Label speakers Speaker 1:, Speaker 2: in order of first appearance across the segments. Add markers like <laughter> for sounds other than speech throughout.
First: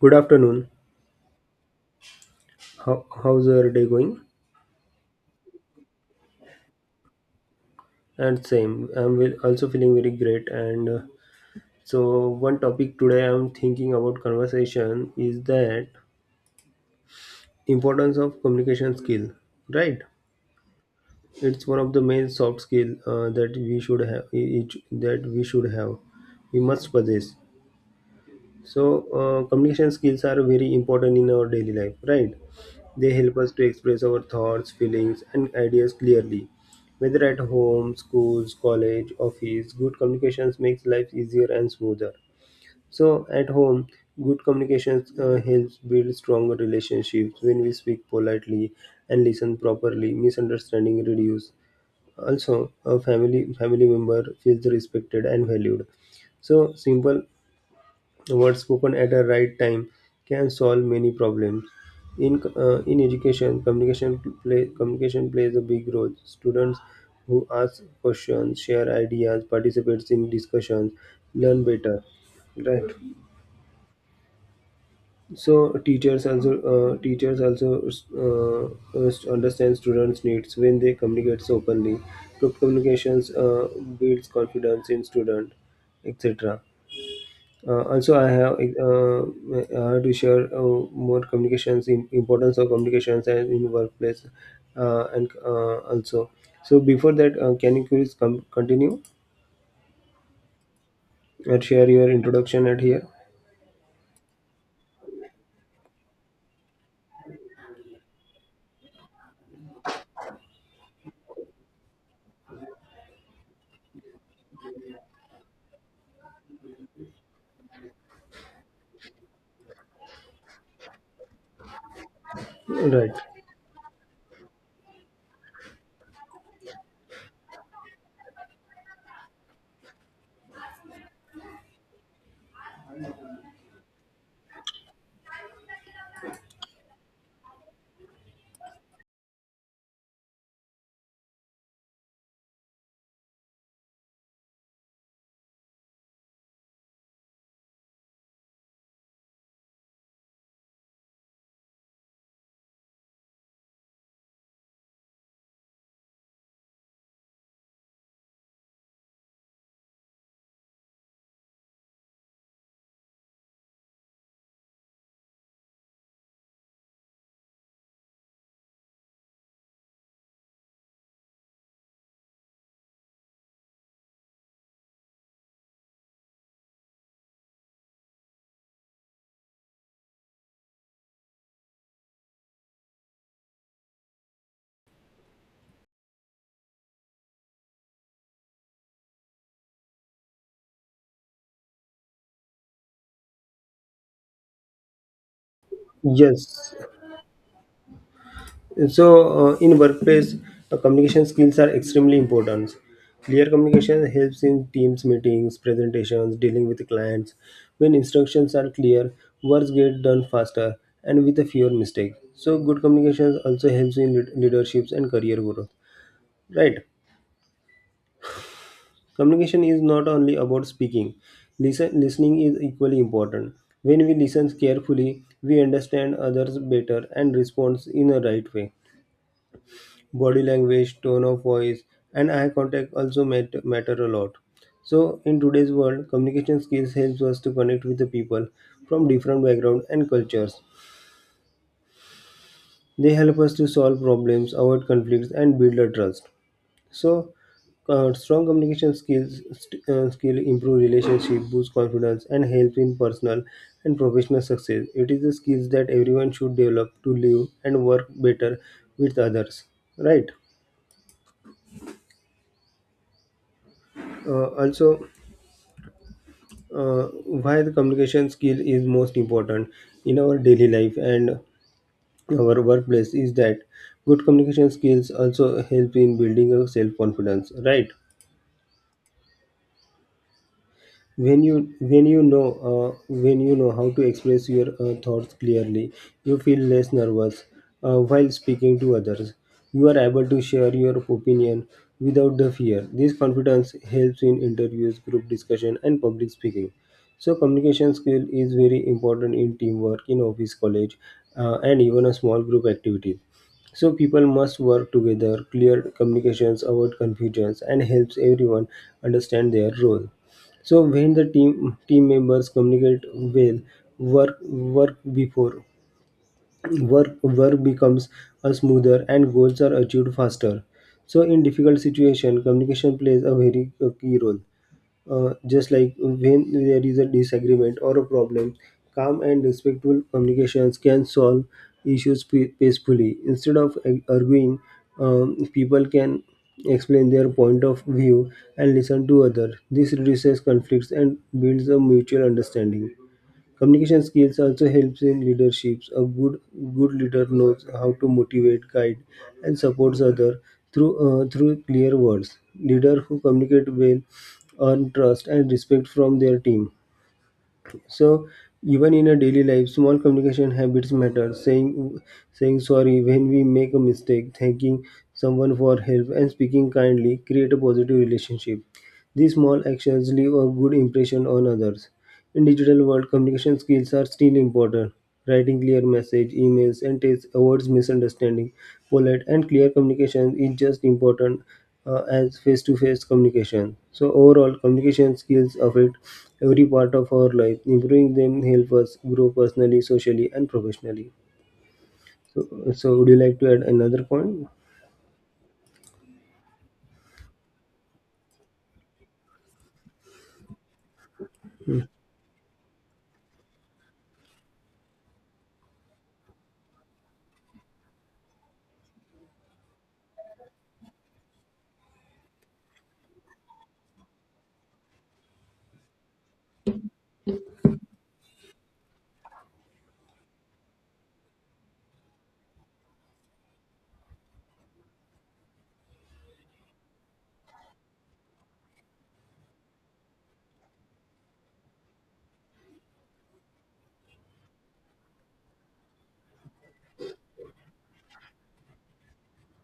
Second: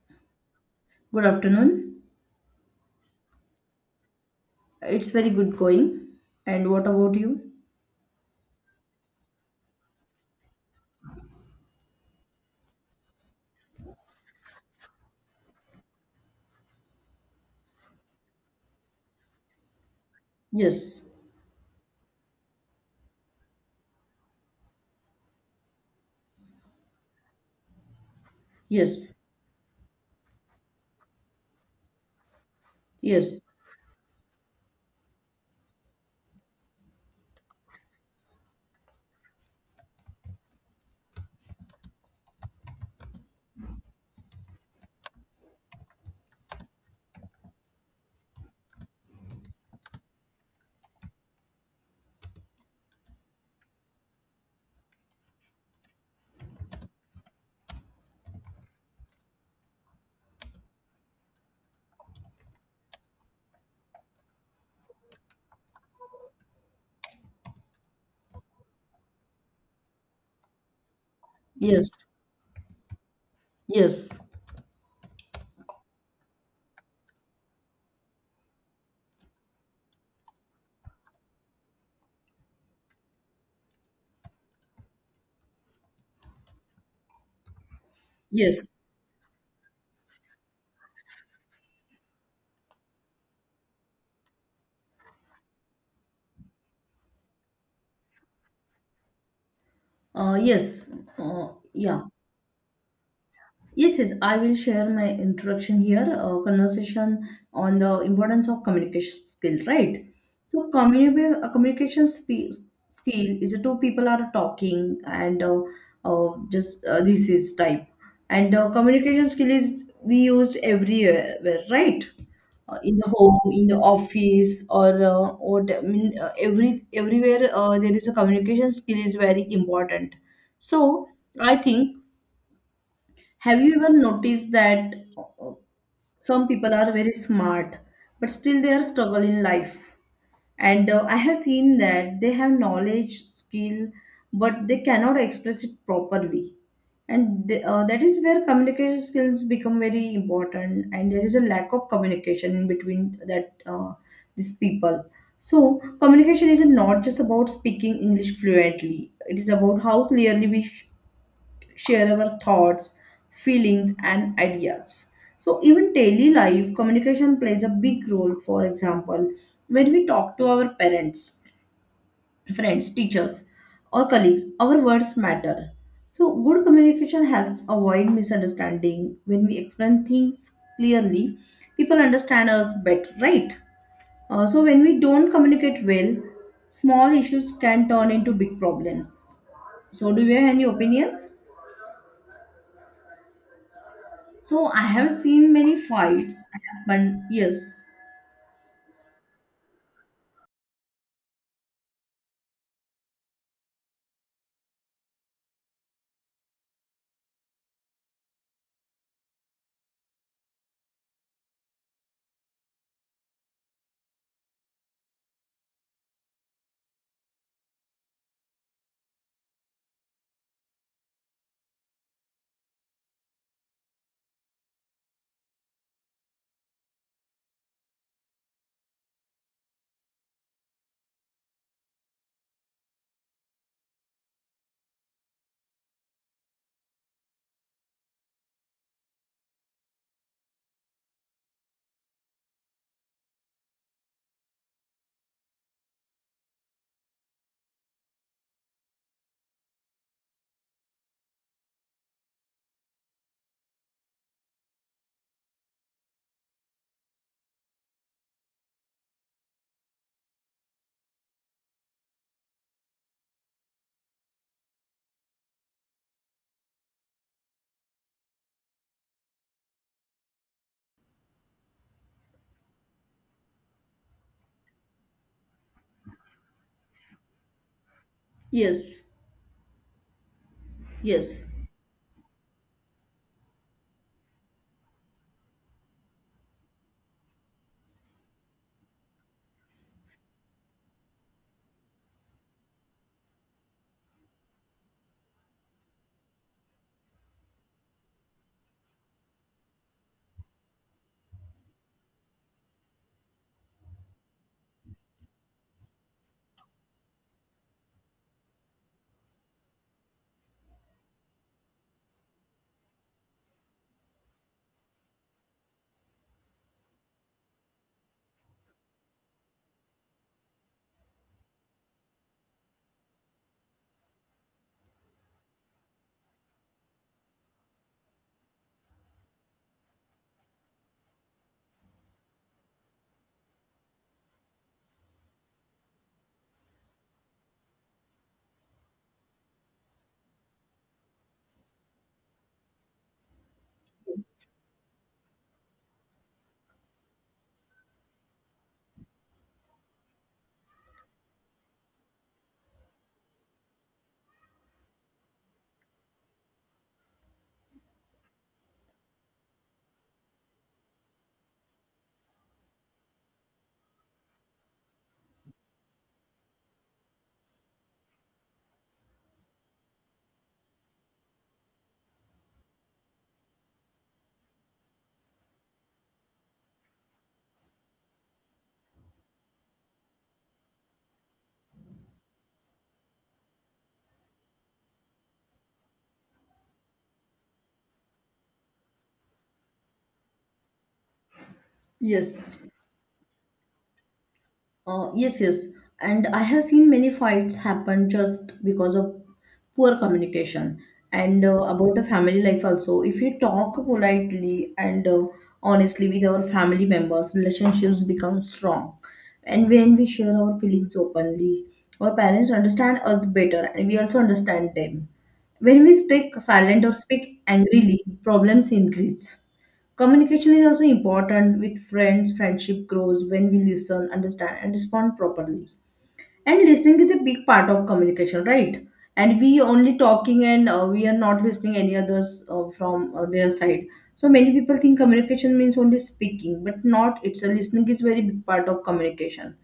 Speaker 1: Good afternoon.
Speaker 2: Good afternoon.
Speaker 1: How's your day going?
Speaker 2: It's very good going. And what about you?
Speaker 1: And same, also feeling very great. One topic today I'm thinking about conversation is that importance of communication skill. Right?
Speaker 2: Yes,
Speaker 1: It's one of the main soft skill that we should have. We must possess. So,
Speaker 2: yes,
Speaker 1: communication skills are very important in our daily life. Right? They help
Speaker 2: yes,
Speaker 1: us to express our thoughts, feelings, and ideas clearly. Whether at home, schools, college, office, good communications makes life easier and smoother. So, at home, good communications helps build stronger relationships when we speak politely and listen properly. Misunderstanding reduce. Also, a family member feels respected and valued. So simple the words spoken at a right time can solve many problems. In education, communication plays a big role. Students who ask questions, share ideas, participates in discussions, learn
Speaker 2: yes,
Speaker 1: better. Right.
Speaker 2: yes,
Speaker 1: So teachers also understand students' needs when they communicate openly. Group communications builds confidence in student, etc. Also,
Speaker 2: yes,
Speaker 1: I have to share more importance of communications and in workplace, and also. So before that, can you please continue
Speaker 2: yes,
Speaker 1: and share
Speaker 2: yeah.
Speaker 1: your introduction at here?
Speaker 2: Yes, yes, I will share my introduction here, a conversation on the importance of communication skill, right? So, a communication skill is a two people are talking and just this is type. And communication skill is we use everywhere, right? In the
Speaker 1: Right.
Speaker 2: home, in the office, or what I mean, everywhere there is a communication skill is very important. So, I think have you ever noticed that some people are very smart, but still they are struggle in life? And I have seen that they have knowledge, skill, but they cannot express it properly. And that is where communication skills become very important, and there is a lack of communication in between that these people. So communication is not just about speaking English fluently. It is about how clearly share our thoughts, feelings, and ideas. So, even daily life, communication plays a big role. For example, when we talk to our parents, friends, teachers, or colleagues, our words matter. So, good communication helps avoid misunderstanding. When we explain things clearly, people understand us better, right? When we don't communicate well, small issues can turn into big problems. So, do you have any opinion? So I have seen many fights
Speaker 1: Yes.
Speaker 2: happen. Yes,
Speaker 1: So, in workplace, communication skills are extremely important. Clear communication helps in teams meetings, presentations, dealing with clients. When instructions are clear, works get done faster and with a fewer mistakes. So, good communication also helps in leaderships and career growth. Right? Communication is not only about speaking. Listening is equally important. When we listen carefully, we understand others better and respond in a right way. Body language, tone of voice, and eye contact also matter a lot. So, in today's world, communication skills helps us to connect with the people from different backgrounds and cultures. They help us to solve problems, avoid conflicts, and build a trust. So, strong communication skill improve relationship, boost confidence, and help in personal and professional success. It is the skills that everyone should develop to live and work better with others. Right. Uh, also, uh, why the communication skill is most important in our daily life and our workplace is that good communication skills also help in building a self confidence, right?
Speaker 2: yes, yes,
Speaker 1: When you know how to express your thoughts clearly, you feel less nervous while speaking to others. You are able to share your opinion without the fear. This confidence helps in interviews, group discussion and public speaking. So communication skill is very important in teamwork, in office, college, and even a small group activity. So people must work together. Clear communications avoid confusions and helps everyone understand their role. So when the team members communicate well, work work before work work becomes a smoother and goals are achieved faster. So in difficult situation, communication plays a very key role. Just like when there is a disagreement or a problem, calm and respectful communications can solve issues peacefully. Instead of arguing, people can explain their point of view and listen to others. This reduces conflicts and builds a mutual understanding. Communication skills also helps in leadership. A good leader knows how to motivate, guide, and supports others through clear words. Leader who communicate well earn trust and respect from their team. So even in a daily life, small communication habits matter. Saying sorry when we make a mistake, thanking someone for help, and speaking kindly create a positive relationship. These small actions leave a good impression on others. In digital world, communication skills are still important. Writing clear message, emails, and text avoids misunderstanding. Polite and clear communication is just important as face-to-face communication. So overall, communication skills affect every part of our life. Improving them help us grow personally, socially, and professionally.
Speaker 2: yes.
Speaker 1: So, so would you like to add another point?
Speaker 2: yes. Yes. And I have seen many fights happen just because of poor communication. And about the family life also, if you talk politely and honestly with our family members, relationships become strong. And when we share our feelings openly, our parents understand us better and we also understand them. When we stay silent or speak angrily, problems increase. Communication is also important with friends. Friendship grows when we listen, understand, and respond properly. And listening is a big part of communication, right? And we only talking and we are not listening any others from their side. So many people think communication means only speaking, but not. It's a listening is very big part of communication,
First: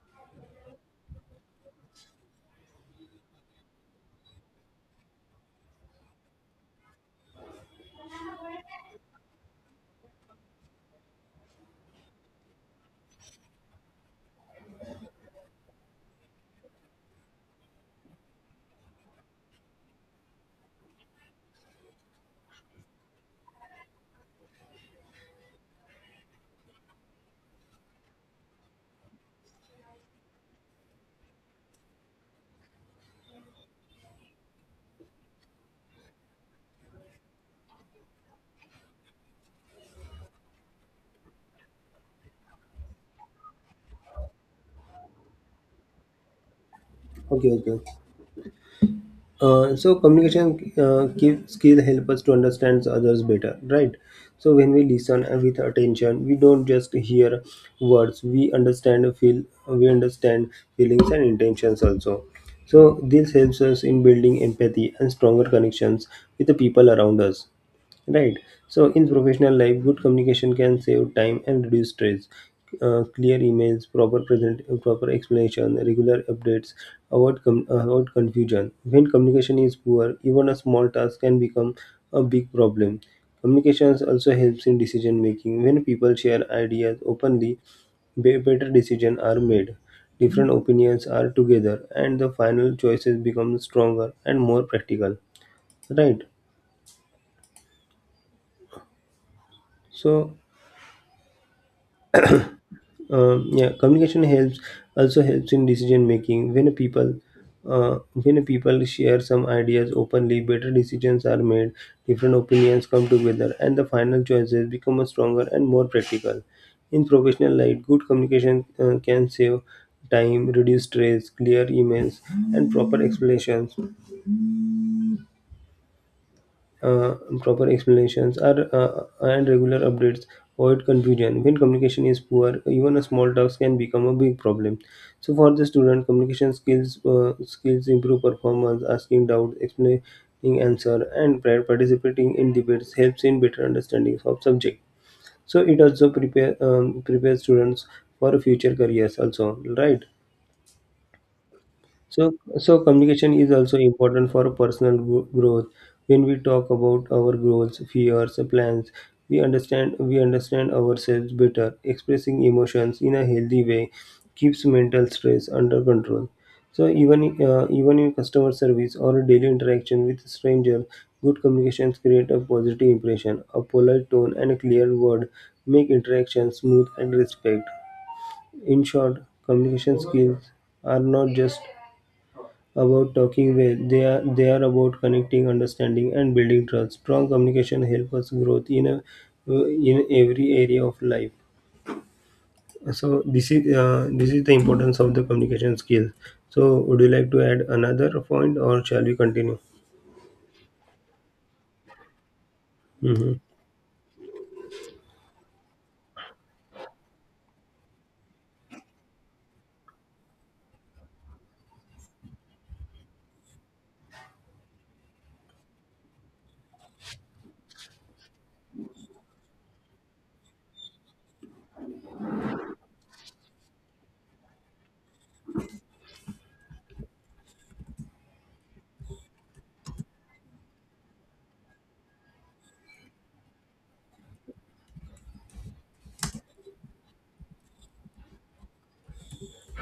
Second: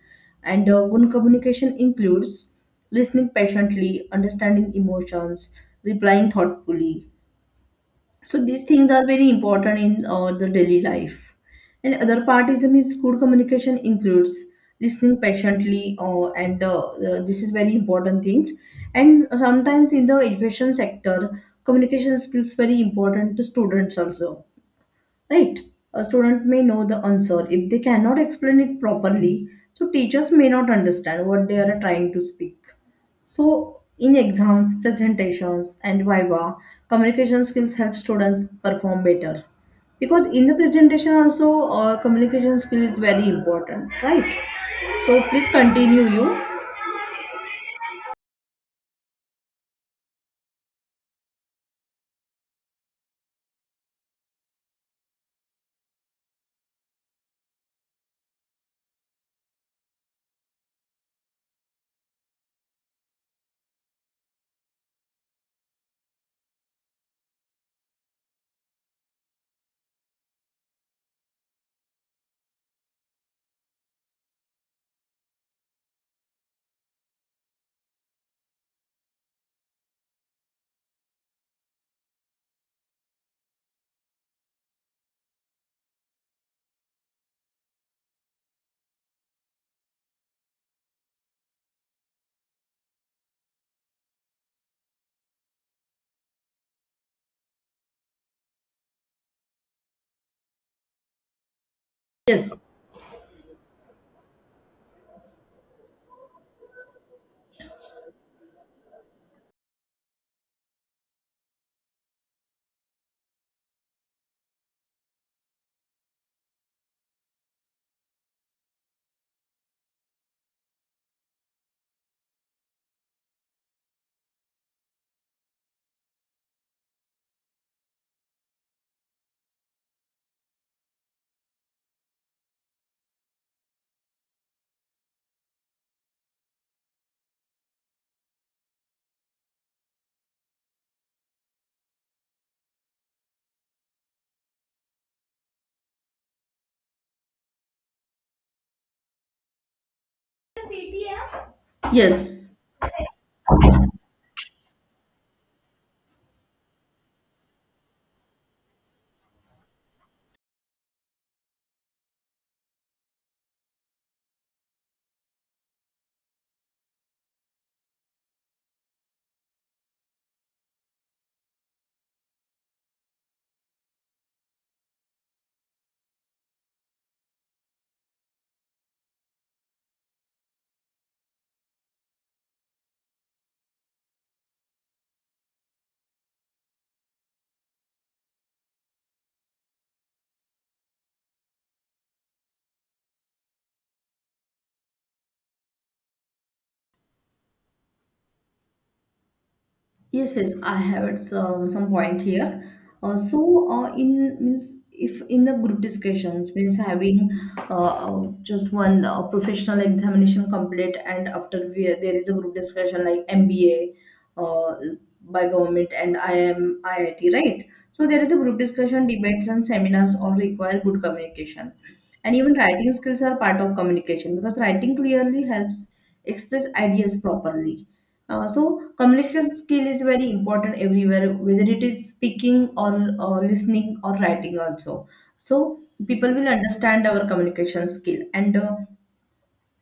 Speaker 2: and good communication includes listening patiently, understanding emotions, replying thoughtfully, so these things are very important in the daily life and other part is means good communication includes listening patiently and this is very important things and sometimes in the education sector communication skills very important to students also, right? A student may know the answer if they cannot explain it properly, so teachers may not understand what they are trying to speak. So in exams, presentations, and viva, communication skills help students perform better because in the presentation also communication skill is very important, right? So please continue you.
Speaker 1: Okay, okay. So communication skill help us to understand others better, right? So when we listen and with attention, we don't just hear words. We understand feelings and intentions also. So this helps us in building empathy and stronger connections with the people around us. Right. So, in professional life, good communication can save time and reduce stress. Clear emails, proper explanation, regular updates, avoid confusion. When communication is poor, even a small task can become a big problem. Communications also helps in decision making. When people share ideas openly, better decisions are made. Different opinions are together, and the final choices become stronger and more practical. Right. So
Speaker 2: Yes,
Speaker 1: Yeah, communication helps in decision making. When a people share some ideas openly, better decisions are made. Different opinions come together, and the final choices become a stronger and more practical. In professional life, good communication can save time, reduce stress, clear emails, and uh, proper explanations are and regular updates avoid confusion. When communication is poor, even a small task can become a big problem. So for the student, communication skills skills improve performance. Asking doubt, explaining answer, and participating in debates helps in better understanding of subject. So it also prepare students for future careers also, right? So,
Speaker 2: yes.
Speaker 1: so communication is also important for personal growth. When we talk about our goals, fears, plans, we understand ourselves better. Expressing emotions in a healthy way keeps mental stress under control. So, even in customer service or daily interaction with strangers, good communications create a positive impression. A polite tone and a clear word make interaction smooth and respect. In short, communication skills are not just about talking well. They are about connecting, understanding, and building trust. Strong communication helps us growth in in every area of life. So this is the importance of the communication skills. So would you like to add another point, or shall we continue?
Speaker 2: Yes, yes, I have at some point here. Uh,
Speaker 1: Hmm.
Speaker 2: so, in means if in the group discussions means having just one professional examination complete, and after we, there is a group discussion like MBA uh, by government and I am IIT, right? So there is a group discussion, debates, and seminars all require good communication, and even writing skills are part of communication because writing clearly helps express ideas properly. So communication skill is very important everywhere, whether it is speaking or listening or writing also. So people will understand our communication skill. And uh,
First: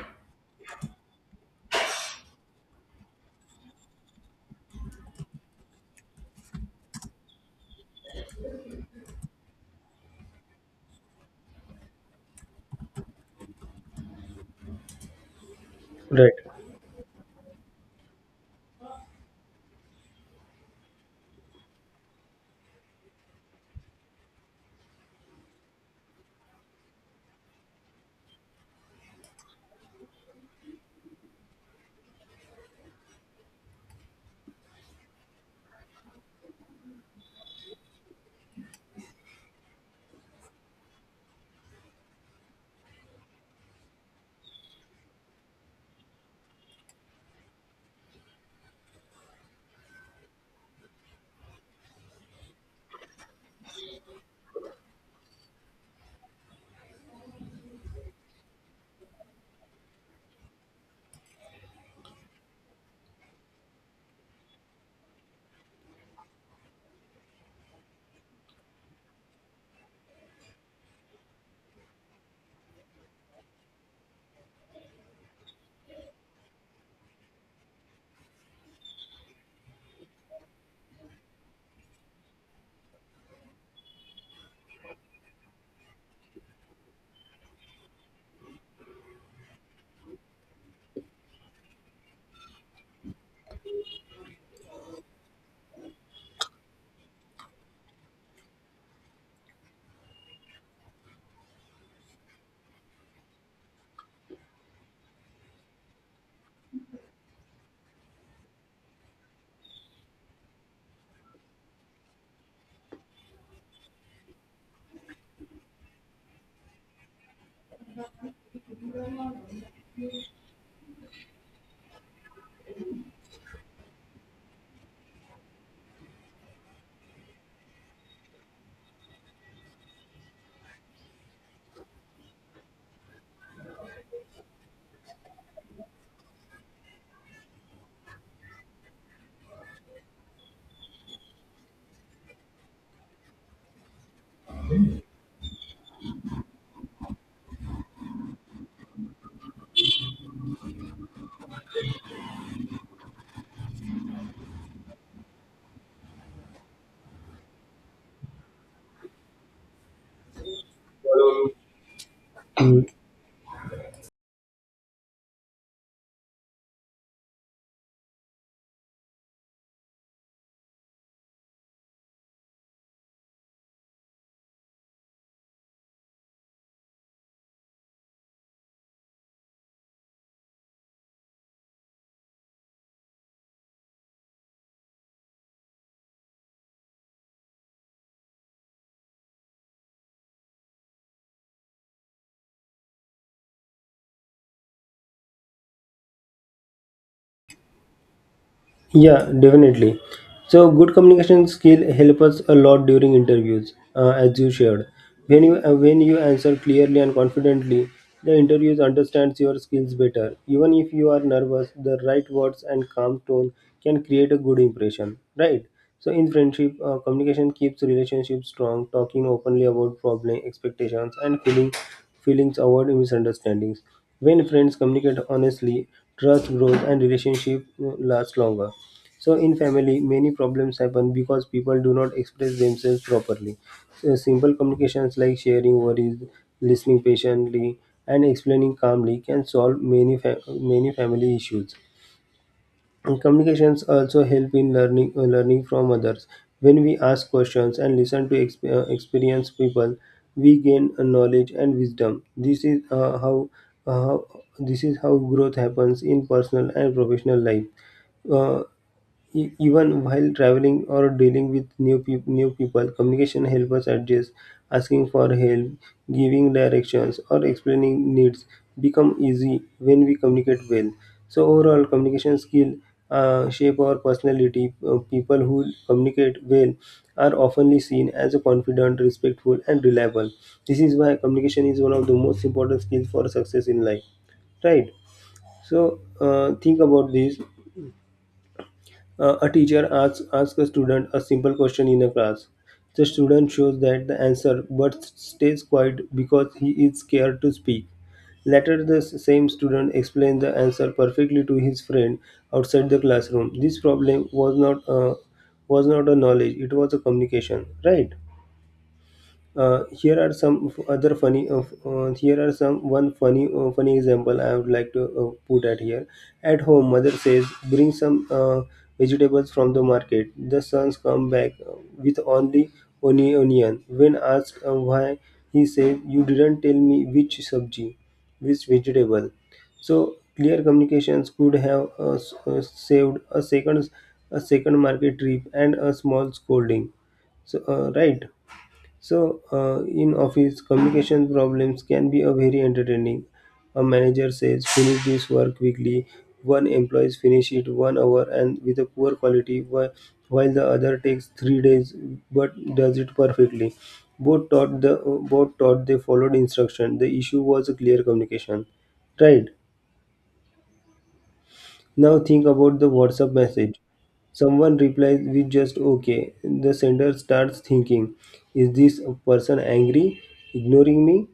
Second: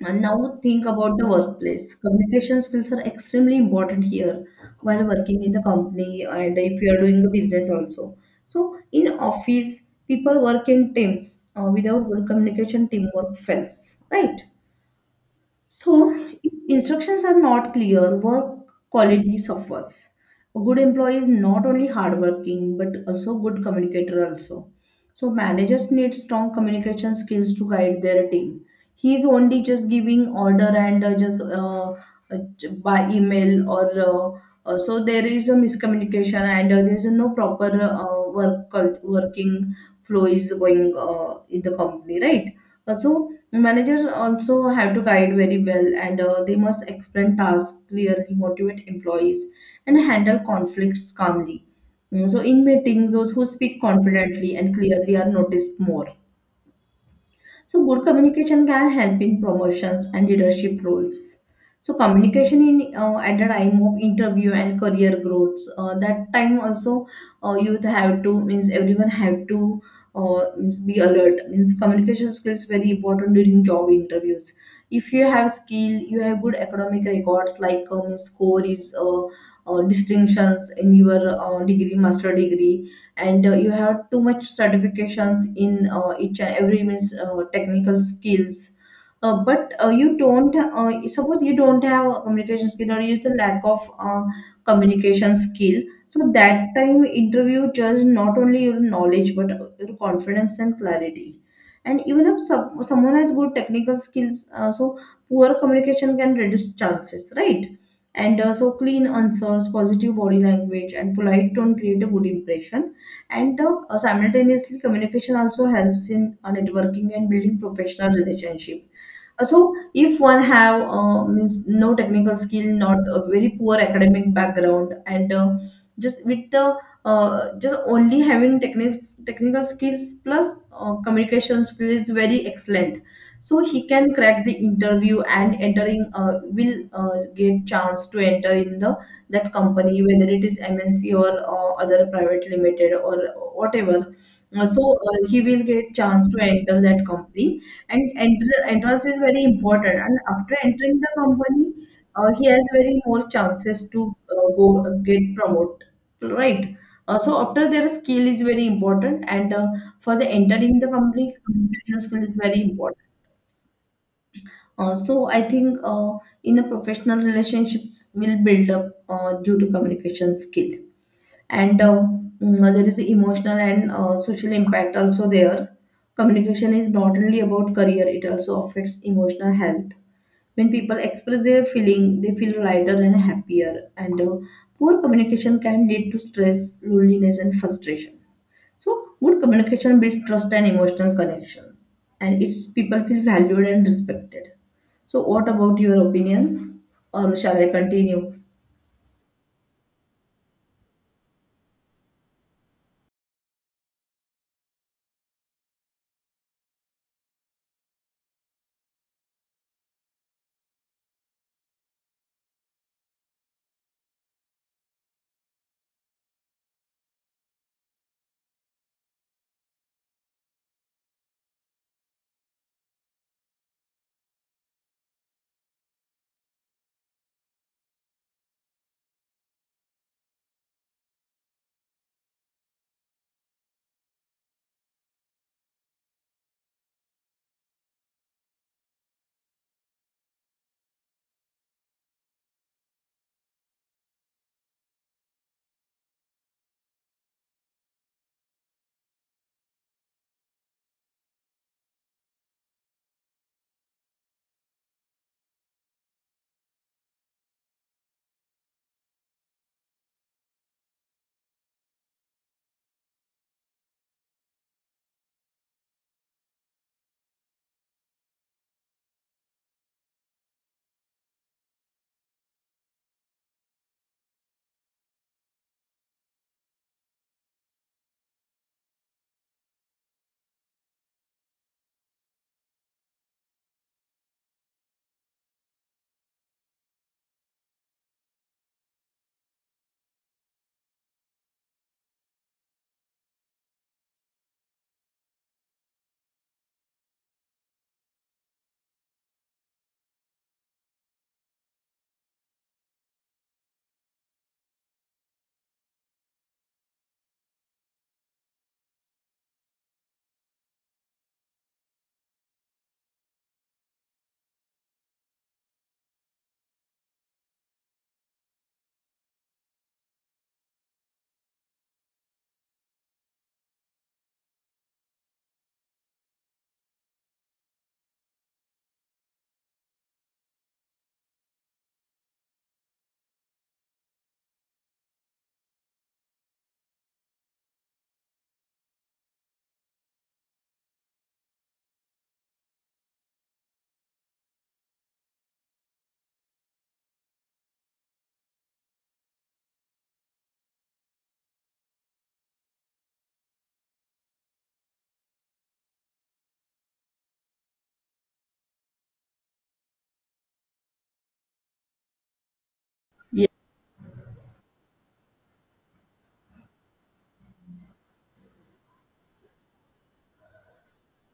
Speaker 2: and now think about the workplace. Communication skills are extremely important here while working in the company and if you are doing a business also. So in office, people work in teams. Without good communication, teamwork fails, right? So,
Speaker 1: Right.
Speaker 2: if instructions are not clear, work quality suffers. A good employee is not only hardworking but also good communicator also. So managers need strong communication skills to guide their team. He is only just giving order and by email or so there is a miscommunication and there is no proper working flow is going in the company, right? So the managers also have to guide very well, and they must explain tasks clearly, motivate employees, and handle conflicts calmly. Mm, so in meetings, those who speak confidently and clearly are noticed more. So, good communication can help in promotions and leadership roles. So, communication in at the time of interview and career growths. That time also, you have to means everyone have to means be alert. Means communication skills very important during job interviews. If you have skill, you have good academic records like score is distinctions in your degree, master degree and you have too much certifications in each and every means technical skills, but you don't suppose you don't have a communication skill or you it's a lack of communication skill, so that time interview judge not only your knowledge but your confidence and clarity. And even if someone has good technical skills, so poor communication can reduce chances, right? And uh, so clean answers, positive body language, and polite tone create a good impression, and simultaneously communication also helps in networking and building professional relationship. So if one have means no technical skill, not a very poor academic background, and just with the just only having techniques technical skills plus communication skill is very excellent. So he can crack the interview and entering will get chance to enter in the that company whether it is MNC or other private limited or whatever. So he will get chance to enter that company and entrance is very important, and after entering the company he has very more chances to go get promoted, right? So after their skill is very important, and for the entering the company communication skill is very important. I think in the professional relationships will build up due to communication skill. and uh, there is the emotional and social impact also there. Communication is not only about career, it also affects emotional health. When people express their feeling, they feel lighter and happier, and poor communication can lead to stress, loneliness, and frustration. So good communication builds trust and emotional connection, and it's people feel valued and respected. So what about your opinion or shall I continue?
Speaker 1: Yeah, definitely. So, good communication skill help us a lot during interviews, as you shared. When you answer clearly and confidently, the interviews understands your skills better. Even if you are nervous, the right words and calm tone can create a good impression, right? So in friendship, communication keeps relationships strong. Talking openly about problem, expectations, and feelings avoid misunderstandings. When friends communicate honestly, trust grows and relationship lasts longer. So in family, many problems happen because people do not express themselves properly. So simple communications like sharing worries, listening patiently, and explaining calmly can solve many family issues. And communications also help in learning from others. When we ask questions and listen to experienced people, we gain knowledge and wisdom. Uh, how- this is how growth happens in personal and professional life. Uh, Even while traveling or dealing with new people, communication helps us adjust. Asking for help, giving directions, or explaining needs become easy when we communicate well. So overall, communication skill shape our personality. People who communicate well are often seen as a confident, respectful, and reliable. This is why communication is one of the most important skills for success in life. Right. So think about this. A teacher asks a student a simple question in a class. The student shows that the answer but stays quiet because he is scared to speak. Later, the same student explains the answer perfectly to his friend outside the classroom. This problem was not a knowledge; it was a communication, right? Here are some f- other funny. F- Here are some one funny funny example I would like to put at here. At home, mother says, "Bring some vegetables from the market." The sons come back with only onion. When asked why, he said, "You didn't tell me which sabji, which vegetable." So clear communications could have saved a second market trip and a small scolding. So right. So, in office, communication problems can be a very entertaining. A manager says, "Finish this work quickly." One employees finish it 1 hour and with a poor quality, while the other takes 3 days but does it perfectly. Both taught the both taught they followed instruction. The issue was a clear communication, right? Now think about the WhatsApp
Speaker 2: Ye-
Speaker 1: message. Someone replies with just okay. The sender starts thinking, is this person angry, ignoring me?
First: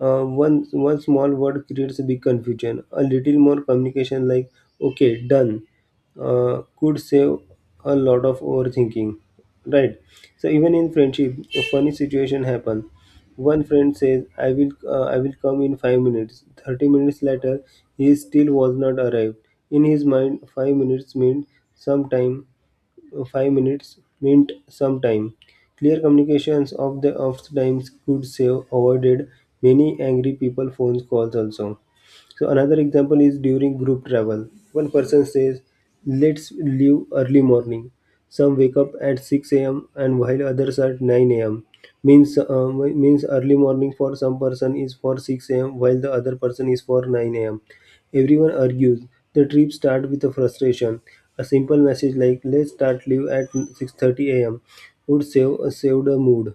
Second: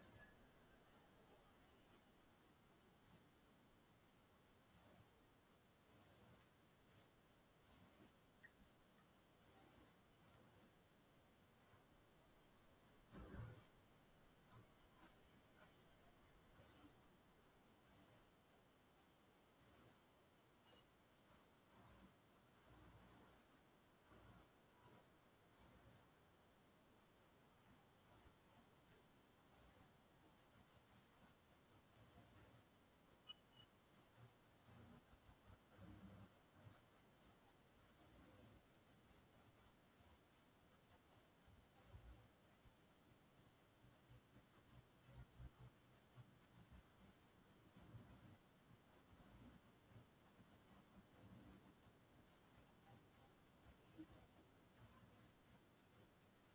Speaker 1: One small word creates a big confusion. A little more communication, like "okay, done," could save a lot of overthinking, right? So even in friendship, a funny situation happens. One friend says, I will come in 5 minutes." 30 minutes later, he still was not arrived. In his mind, 5 minutes meant some time, 5 minutes meant some time. Clear communications of the times could save avoided many angry people phone calls also. So another example is during group travel. One person says, "Let's leave early morning." Some wake up at 6 a.m. and while others at 9 a.m. means uh, means early morning for some person is for 6 a.m. while the other person is for 9 a.m. Everyone argues. The trip starts with a frustration. A simple message like "Let's start live at 6:30 a.m." would save saved a mood.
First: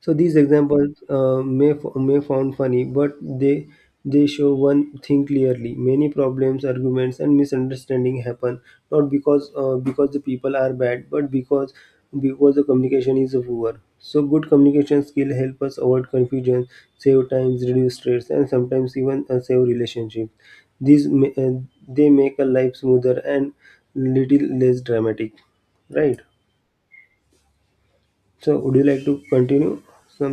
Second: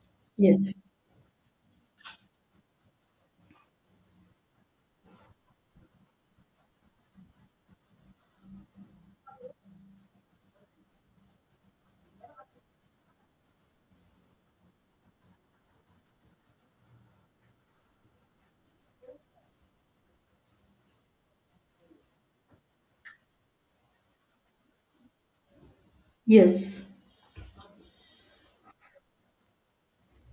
Speaker 1: So these
Speaker 2: yes,
Speaker 1: examples may sound funny, but they show one thing clearly: many problems, arguments, and misunderstanding happen not because the people are bad, but because the communication is poor. So good communication skill help us avoid confusion, save times, reduce stress, and sometimes even save relationships. These ma- uh, they make a life smoother and little less dramatic, right?
Speaker 2: yes.
Speaker 1: So would you like to continue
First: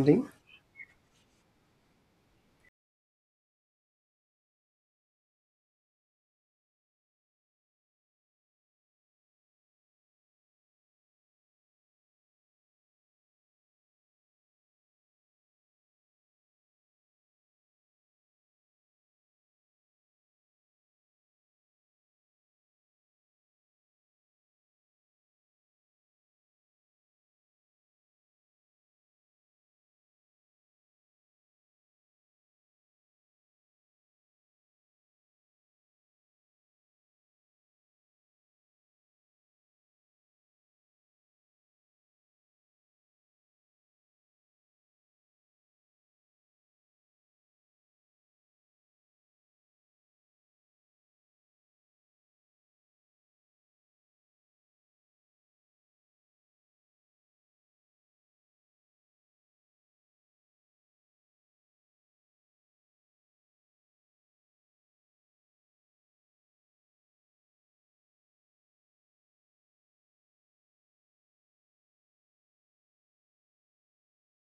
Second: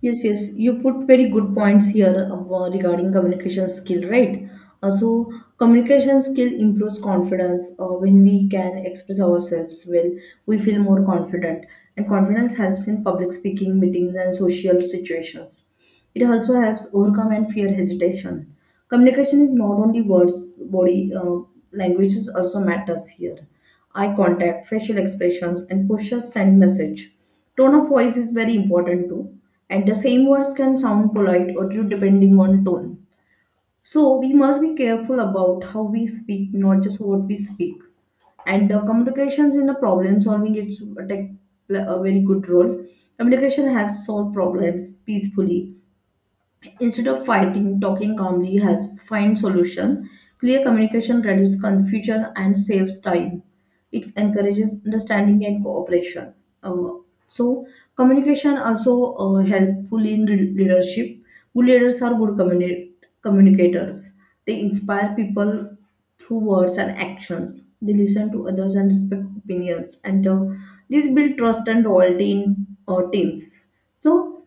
Speaker 2: Yes, yes, you put very good points here about regarding communication skill, right? Uh, so, communication skill improves confidence. When we can express ourselves well, we feel more confident, and confidence helps in public speaking, meetings, and social situations. It also helps overcome and fear hesitation. Communication is not only words, body languages also matters here. Eye contact, facial expressions, and pushes send message. Tone of voice is very important too, and the same words can sound polite or rude depending on tone. So we must be careful about how we speak, not just what we speak. And the communications in the problem solving it's take a very good role. Communication helps solve problems peacefully. Instead of fighting, talking calmly helps find solution. Clear communication reduces confusion and saves time. It encourages understanding and cooperation. Uh, so communication also helpful in leadership. Good leaders are good communicators. They inspire people through words and actions. They listen to others and respect opinions, and this build trust and loyalty in teams. So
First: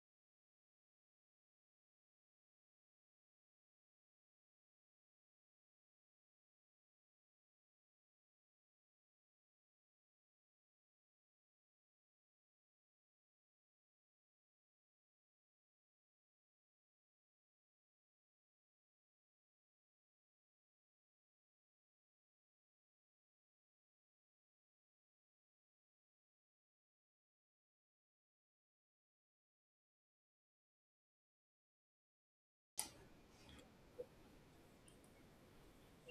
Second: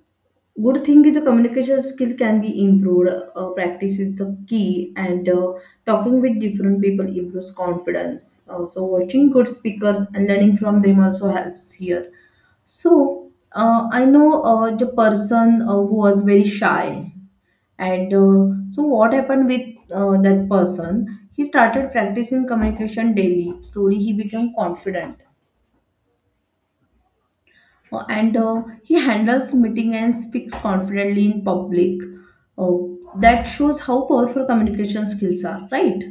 Speaker 2: good thing is the communication skill can be improved. Practice is the key, and talking with different people improves confidence. So watching good speakers and learning from them also helps here. So I know the person who was very shy, and what happened with that person? He started practicing communication daily. Slowly, he became confident, and he handles meeting and speaks confidently in public. Uh, that shows how powerful communication skills are, right?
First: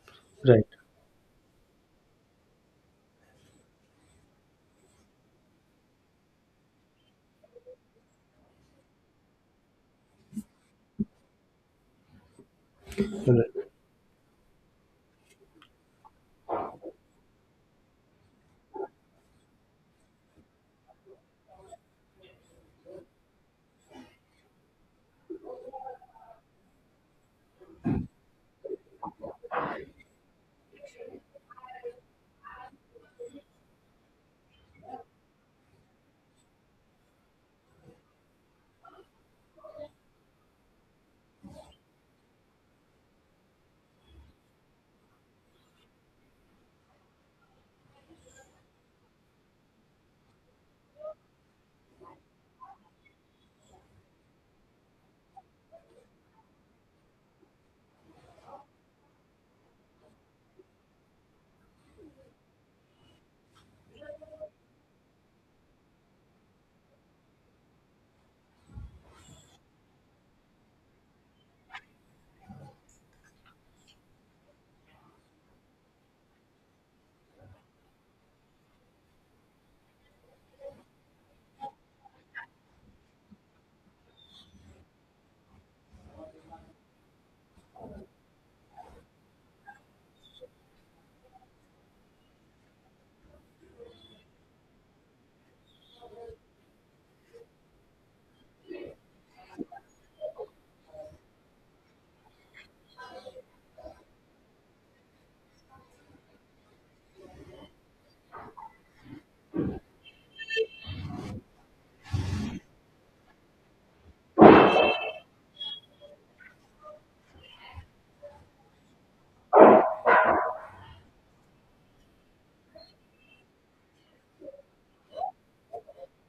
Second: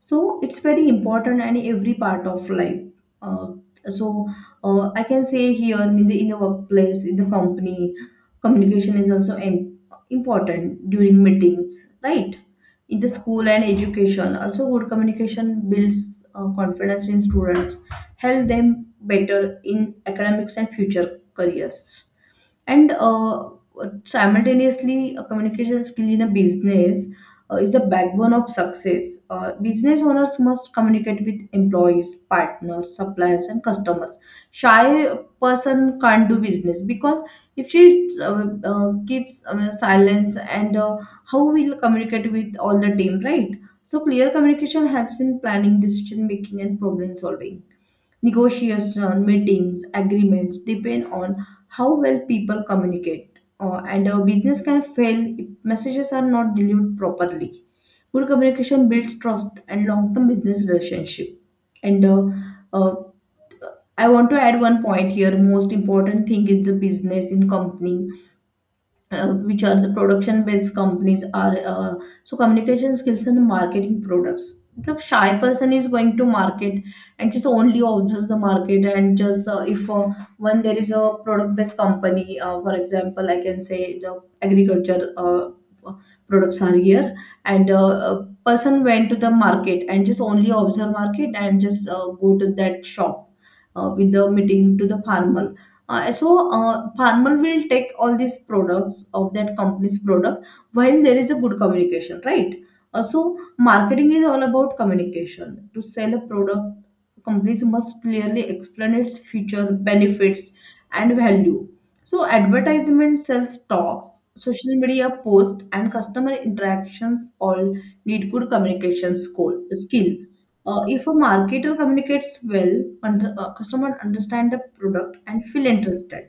Speaker 2: So it's
Speaker 1: Right.
Speaker 2: very important in every part of life. Uh, so I can say here in the workplace, in the company, communication is also important during meetings, right? In the school and education, also good communication builds confidence in students, help them better in academics and future careers, and simultaneously a communication skill in a business is the backbone of success. Uh, business owners must communicate with employees, partners, suppliers, and customers. Shy person can't do business because if she keeps silence and how will communicate with all the team, right? So clear communication helps in planning, decision making, and problem solving. Negotiation, meetings, agreements depend on how well people communicate. And a business can fail if messages are not delivered properly. Good communication builds trust and long-term business relationship. And uh, I want to add one point here. Most important thing is the business in company which are the production based companies are So communication skills and marketing products, the shy person is going to market and just only observes the market and just if when there is a product based company, for example, I can say the agriculture products are here. And a person went to the market and just only observe market and just go to that shop with the meeting to the farmer. Farmer will take all these products of that company's product while there is a good communication, right? So marketing is all about communication to sell a product. Companies must clearly explain its future benefits and value. So advertisement sells talks, social media posts, and customer interactions all need good communication skill. If a marketer communicates well, customer understand the product and feel interested.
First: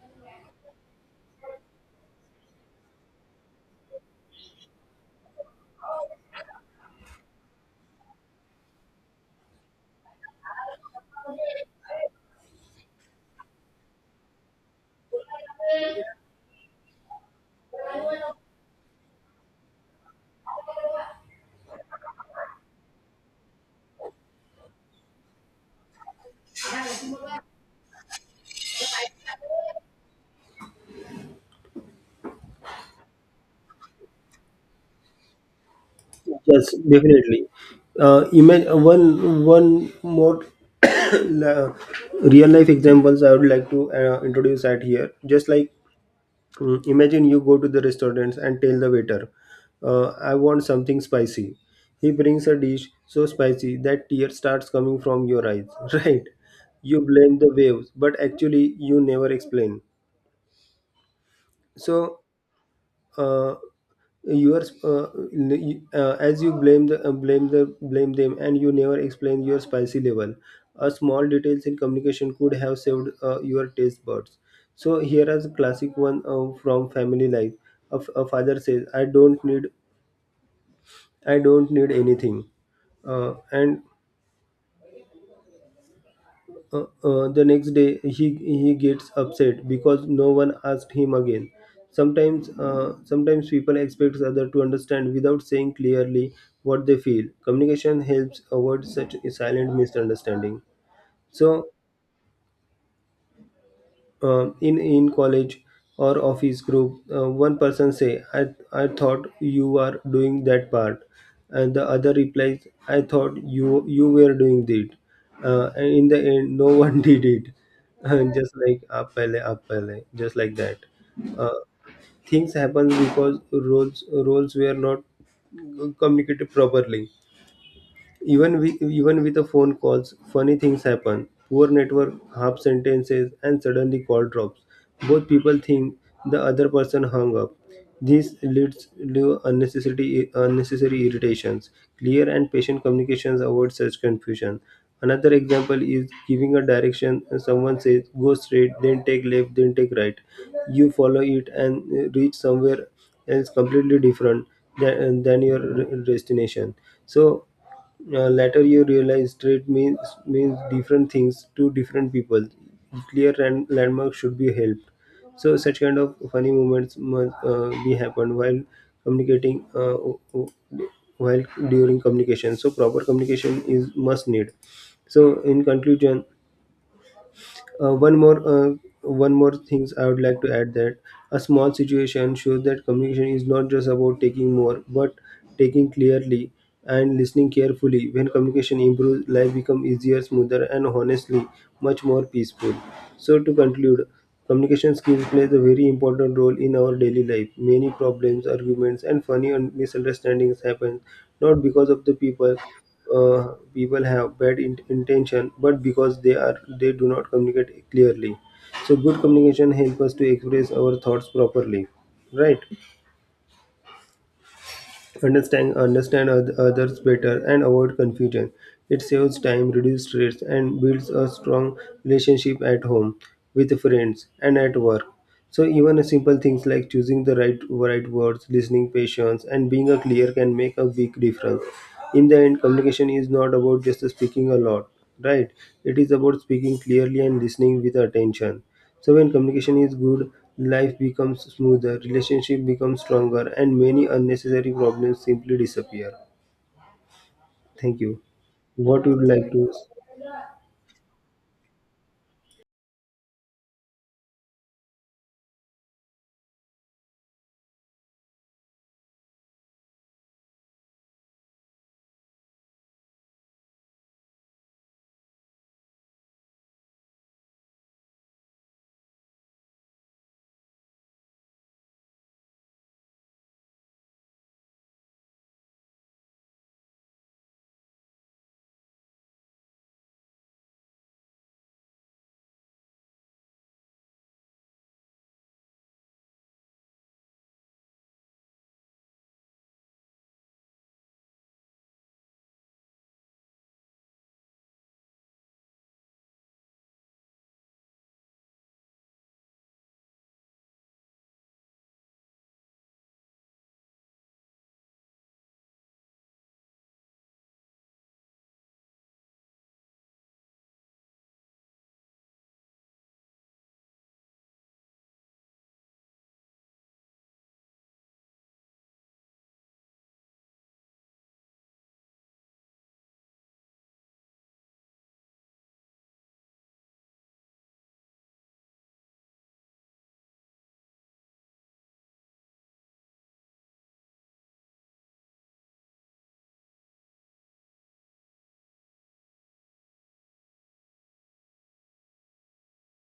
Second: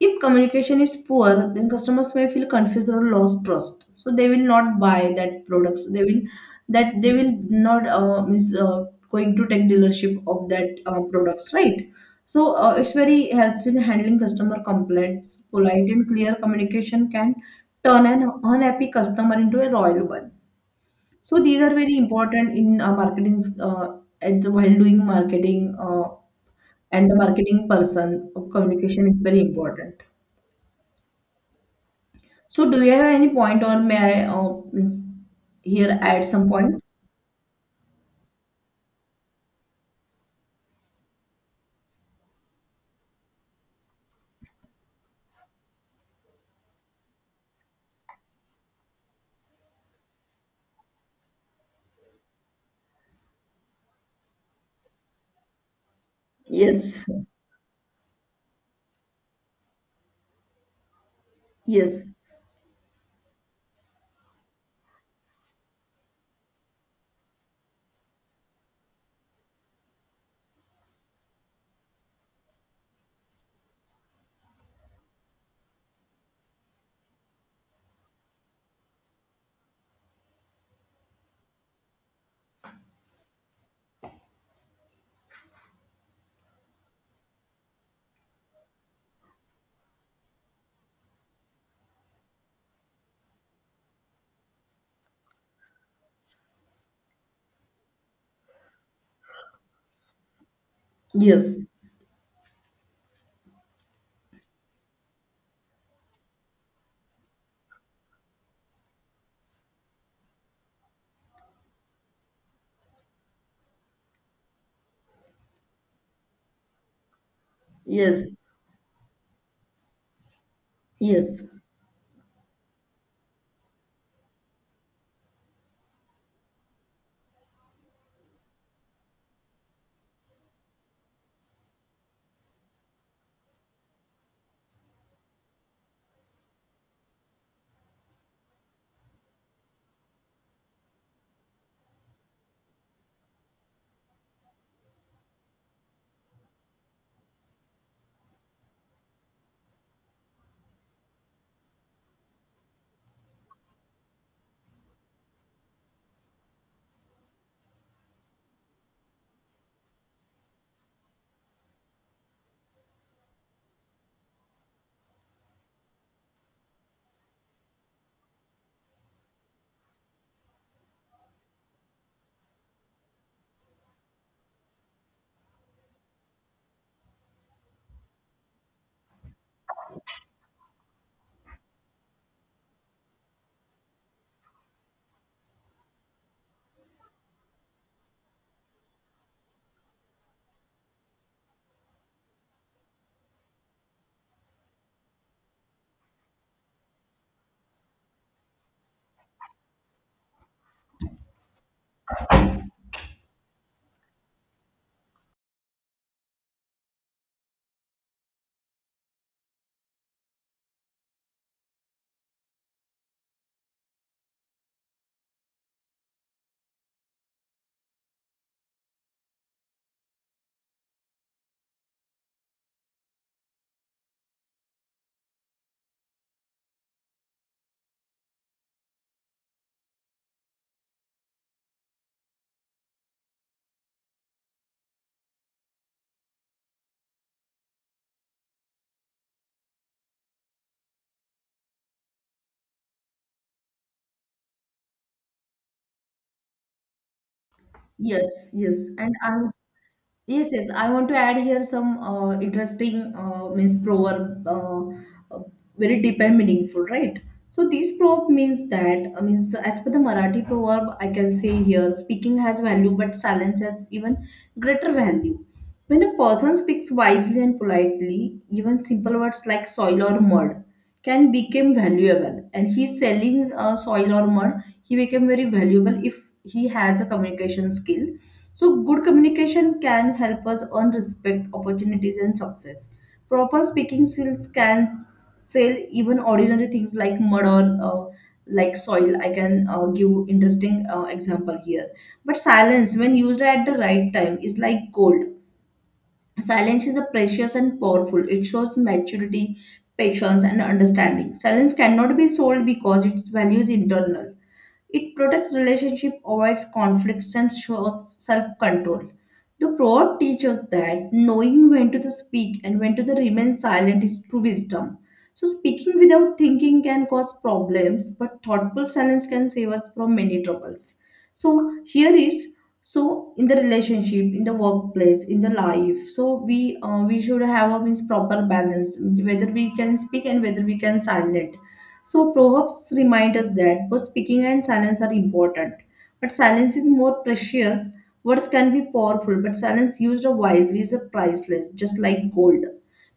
Speaker 2: If communication is poor, then customers may feel confused or lost trust. So they will not buy that products. They will not miss going to take dealership of that products, right? So it's very helps in handling customer complaints. Polite and clear communication can turn an unhappy customer into a loyal one. So these are very important in marketing while doing marketing, and the marketing person. Communication is very important. So, do you have any point, or may I means here add some
Speaker 1: Yes,
Speaker 2: point?
Speaker 1: definitely. Imagine one more <coughs> la- real life examples I would like to introduce at here. Just like imagine you go to the restaurants and tell the waiter, "I want something spicy." He brings a dish so spicy that tears starts coming from your eyes. <laughs> Right? You
Speaker 2: Yes,
Speaker 1: blame the waves, but actually you never explain.
Speaker 2: yes,
Speaker 1: So. Uh, as you blame the blame them and you never explain your spicy level. A small details in communication could have saved your taste buds. So here is a classic one from family life. A father says, I don't need anything. Uh, and Uh, uh, the next day, he gets upset because no one asked him again. Sometimes, people expect other to understand without saying clearly what they feel. Communication helps avoid such a silent misunderstanding. So,
Speaker 2: yes,
Speaker 1: in college or office group, one person say, I thought you are doing that part, and the other replies, I thought you were doing it. And in the end, no <laughs> one did it. <laughs> And
Speaker 2: yes,
Speaker 1: just like up pehle, just like that.
Speaker 2: yes.
Speaker 1: Uh, things happen because roles roles were not communicated properly. Even with, even with the phone calls, funny things happen. Poor network, half sentences, and suddenly call drops. Both people think the other person hung up. This leads to unnecessary, unnecessary irritations. Clear and patient communications avoid such confusion. Another example is giving a direction. Someone says, go straight, then take left, then take right. You follow it and reach somewhere else completely different than, destination. So, later, you realize trade means different things to different people. Clear and landmark should be helped. So such kind of funny moments must be happen while communicating while during communication. So proper communication is must need. So in conclusion, uh, one more uh, one more things I would like to add that a small situation shows that communication is not just about taking more but taking clearly and listening carefully. When communication improves, life becomes easier, smoother, and honestly much more peaceful. So to conclude, communication skills plays a very important role in our daily life. Many problems, arguments, and funny misunderstandings happen not because of the people, people have bad intention, but because they are they do not communicate clearly. So good communication helps us to express our thoughts properly, right? Understand others better and avoid confusion. It saves time, reduces stress, and builds a strong relationship at home, with friends, and at work. So even simple things like choosing the right words, listening patience, and being a clear can make a big difference. In the end, communication is not about just speaking a lot, right? It is about speaking clearly and listening with attention. So when communication is good, life becomes smoother, relationship becomes stronger, and many unnecessary problems simply disappear. Thank you.
Speaker 2: Yes, yes.
Speaker 1: What
Speaker 2: And
Speaker 1: would you
Speaker 2: I.
Speaker 1: like to?
Speaker 2: Yes, yes. I want to add here some interesting means proverb, uh, very deep and meaningful, right? So this proverb means that, I mean, so as per the Marathi proverb, I can say here, speaking has value, but silence has even greater value. When a person speaks wisely and politely, even simple words like soil or mud can become valuable. And he's selling soil or mud, he became very valuable if he has a communication skill. So good communication can help us earn respect, opportunities, and success. Proper speaking skills can sell even ordinary things like mud or like soil. I can give interesting example here. But silence, when used at the right time, is like gold. Silence is a precious and powerful. It shows maturity, patience, and understanding. Silence cannot be sold because its value is internal. It protects relationship, avoids conflicts, and shows self-control. The proverb teaches that knowing when to speak and when to remain silent is true wisdom. So speaking without thinking can cause problems, but thoughtful silence can save us from many troubles. So here is, so in the relationship, in the workplace, in the life. So we should have a means proper balance whether we can speak and whether we can silent. So proverbs remind us that both speaking and silence are important. But silence is more precious. Words can be powerful, but silence used wisely is priceless, just like gold.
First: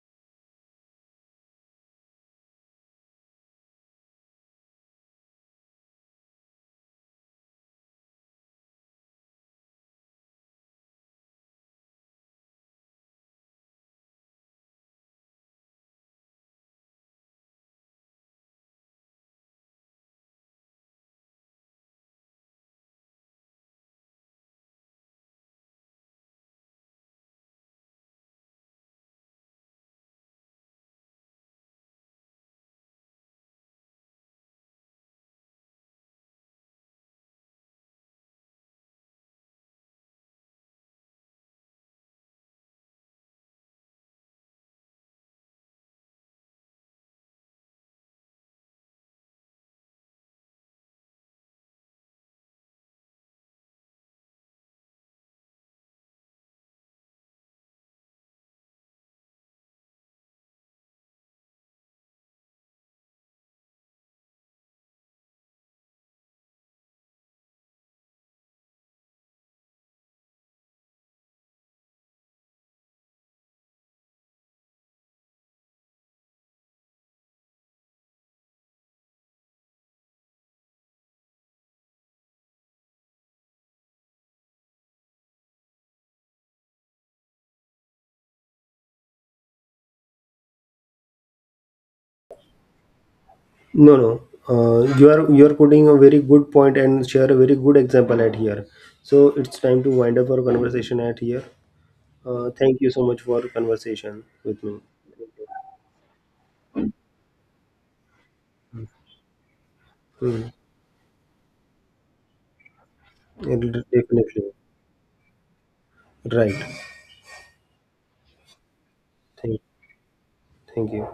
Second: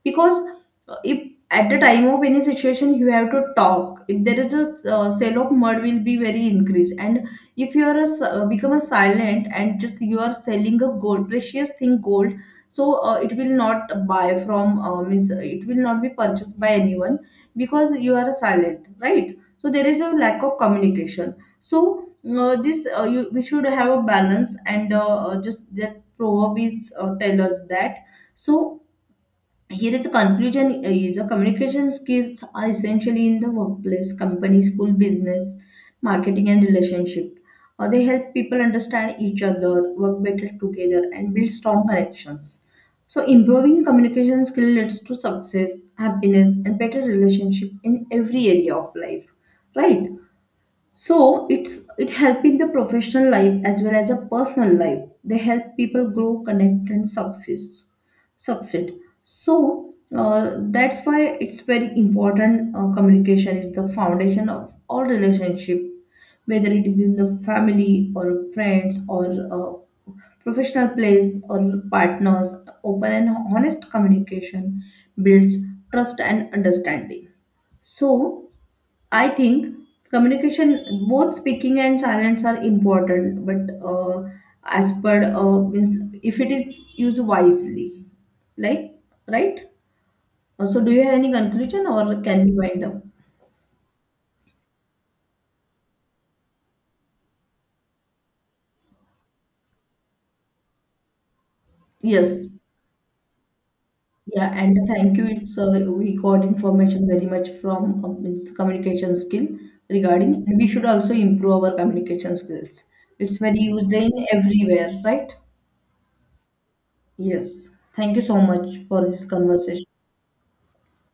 Speaker 2: Because if at the time of any situation you have to talk, if there is a sale of mud will be very increased, and if you are become a silent and just you are selling a gold precious thing gold, so it will not buy from means it will not be purchased by anyone because you are silent, right? So there is a lack of communication. So we should have a balance, and just that proverb is tell us that. So here is a conclusion. Is a communication skills are essentially in the workplace, company, school, business, marketing and relationship. Or they help people understand each other, work better together and build strong connections. So improving communication skill leads to success, happiness and better relationship in every area of life. Right? So it's, it help in the professional life as well as a personal life. They help people grow, connect, and succeed. So that's why it's very important. Communication is the foundation of all relationship, whether it is in the family or friends or uh, professional place or partners. Open and honest communication builds trust and understanding. So I think communication, both speaking and silence are important, but as per means if it is used wisely, like, right. So, do you have any conclusion, or can we wind up?
Speaker 1: No, no. You are you are putting a very good point and share a very good example at here. So it's time to wind up our conversation at here.
Speaker 2: Yes.
Speaker 1: Thank you so much for conversation
Speaker 2: Yeah,
Speaker 1: with me.
Speaker 2: and thank you. It's we got information very much from means communication skill regarding,
Speaker 1: Hmm.
Speaker 2: and we should also improve our communication skills. It's very
Speaker 1: It'll
Speaker 2: used in
Speaker 1: definitely
Speaker 2: everywhere, right?
Speaker 1: right.
Speaker 2: Yes. Thank you so much for this
Speaker 1: Thank,
Speaker 2: conversation.
Speaker 1: thank you.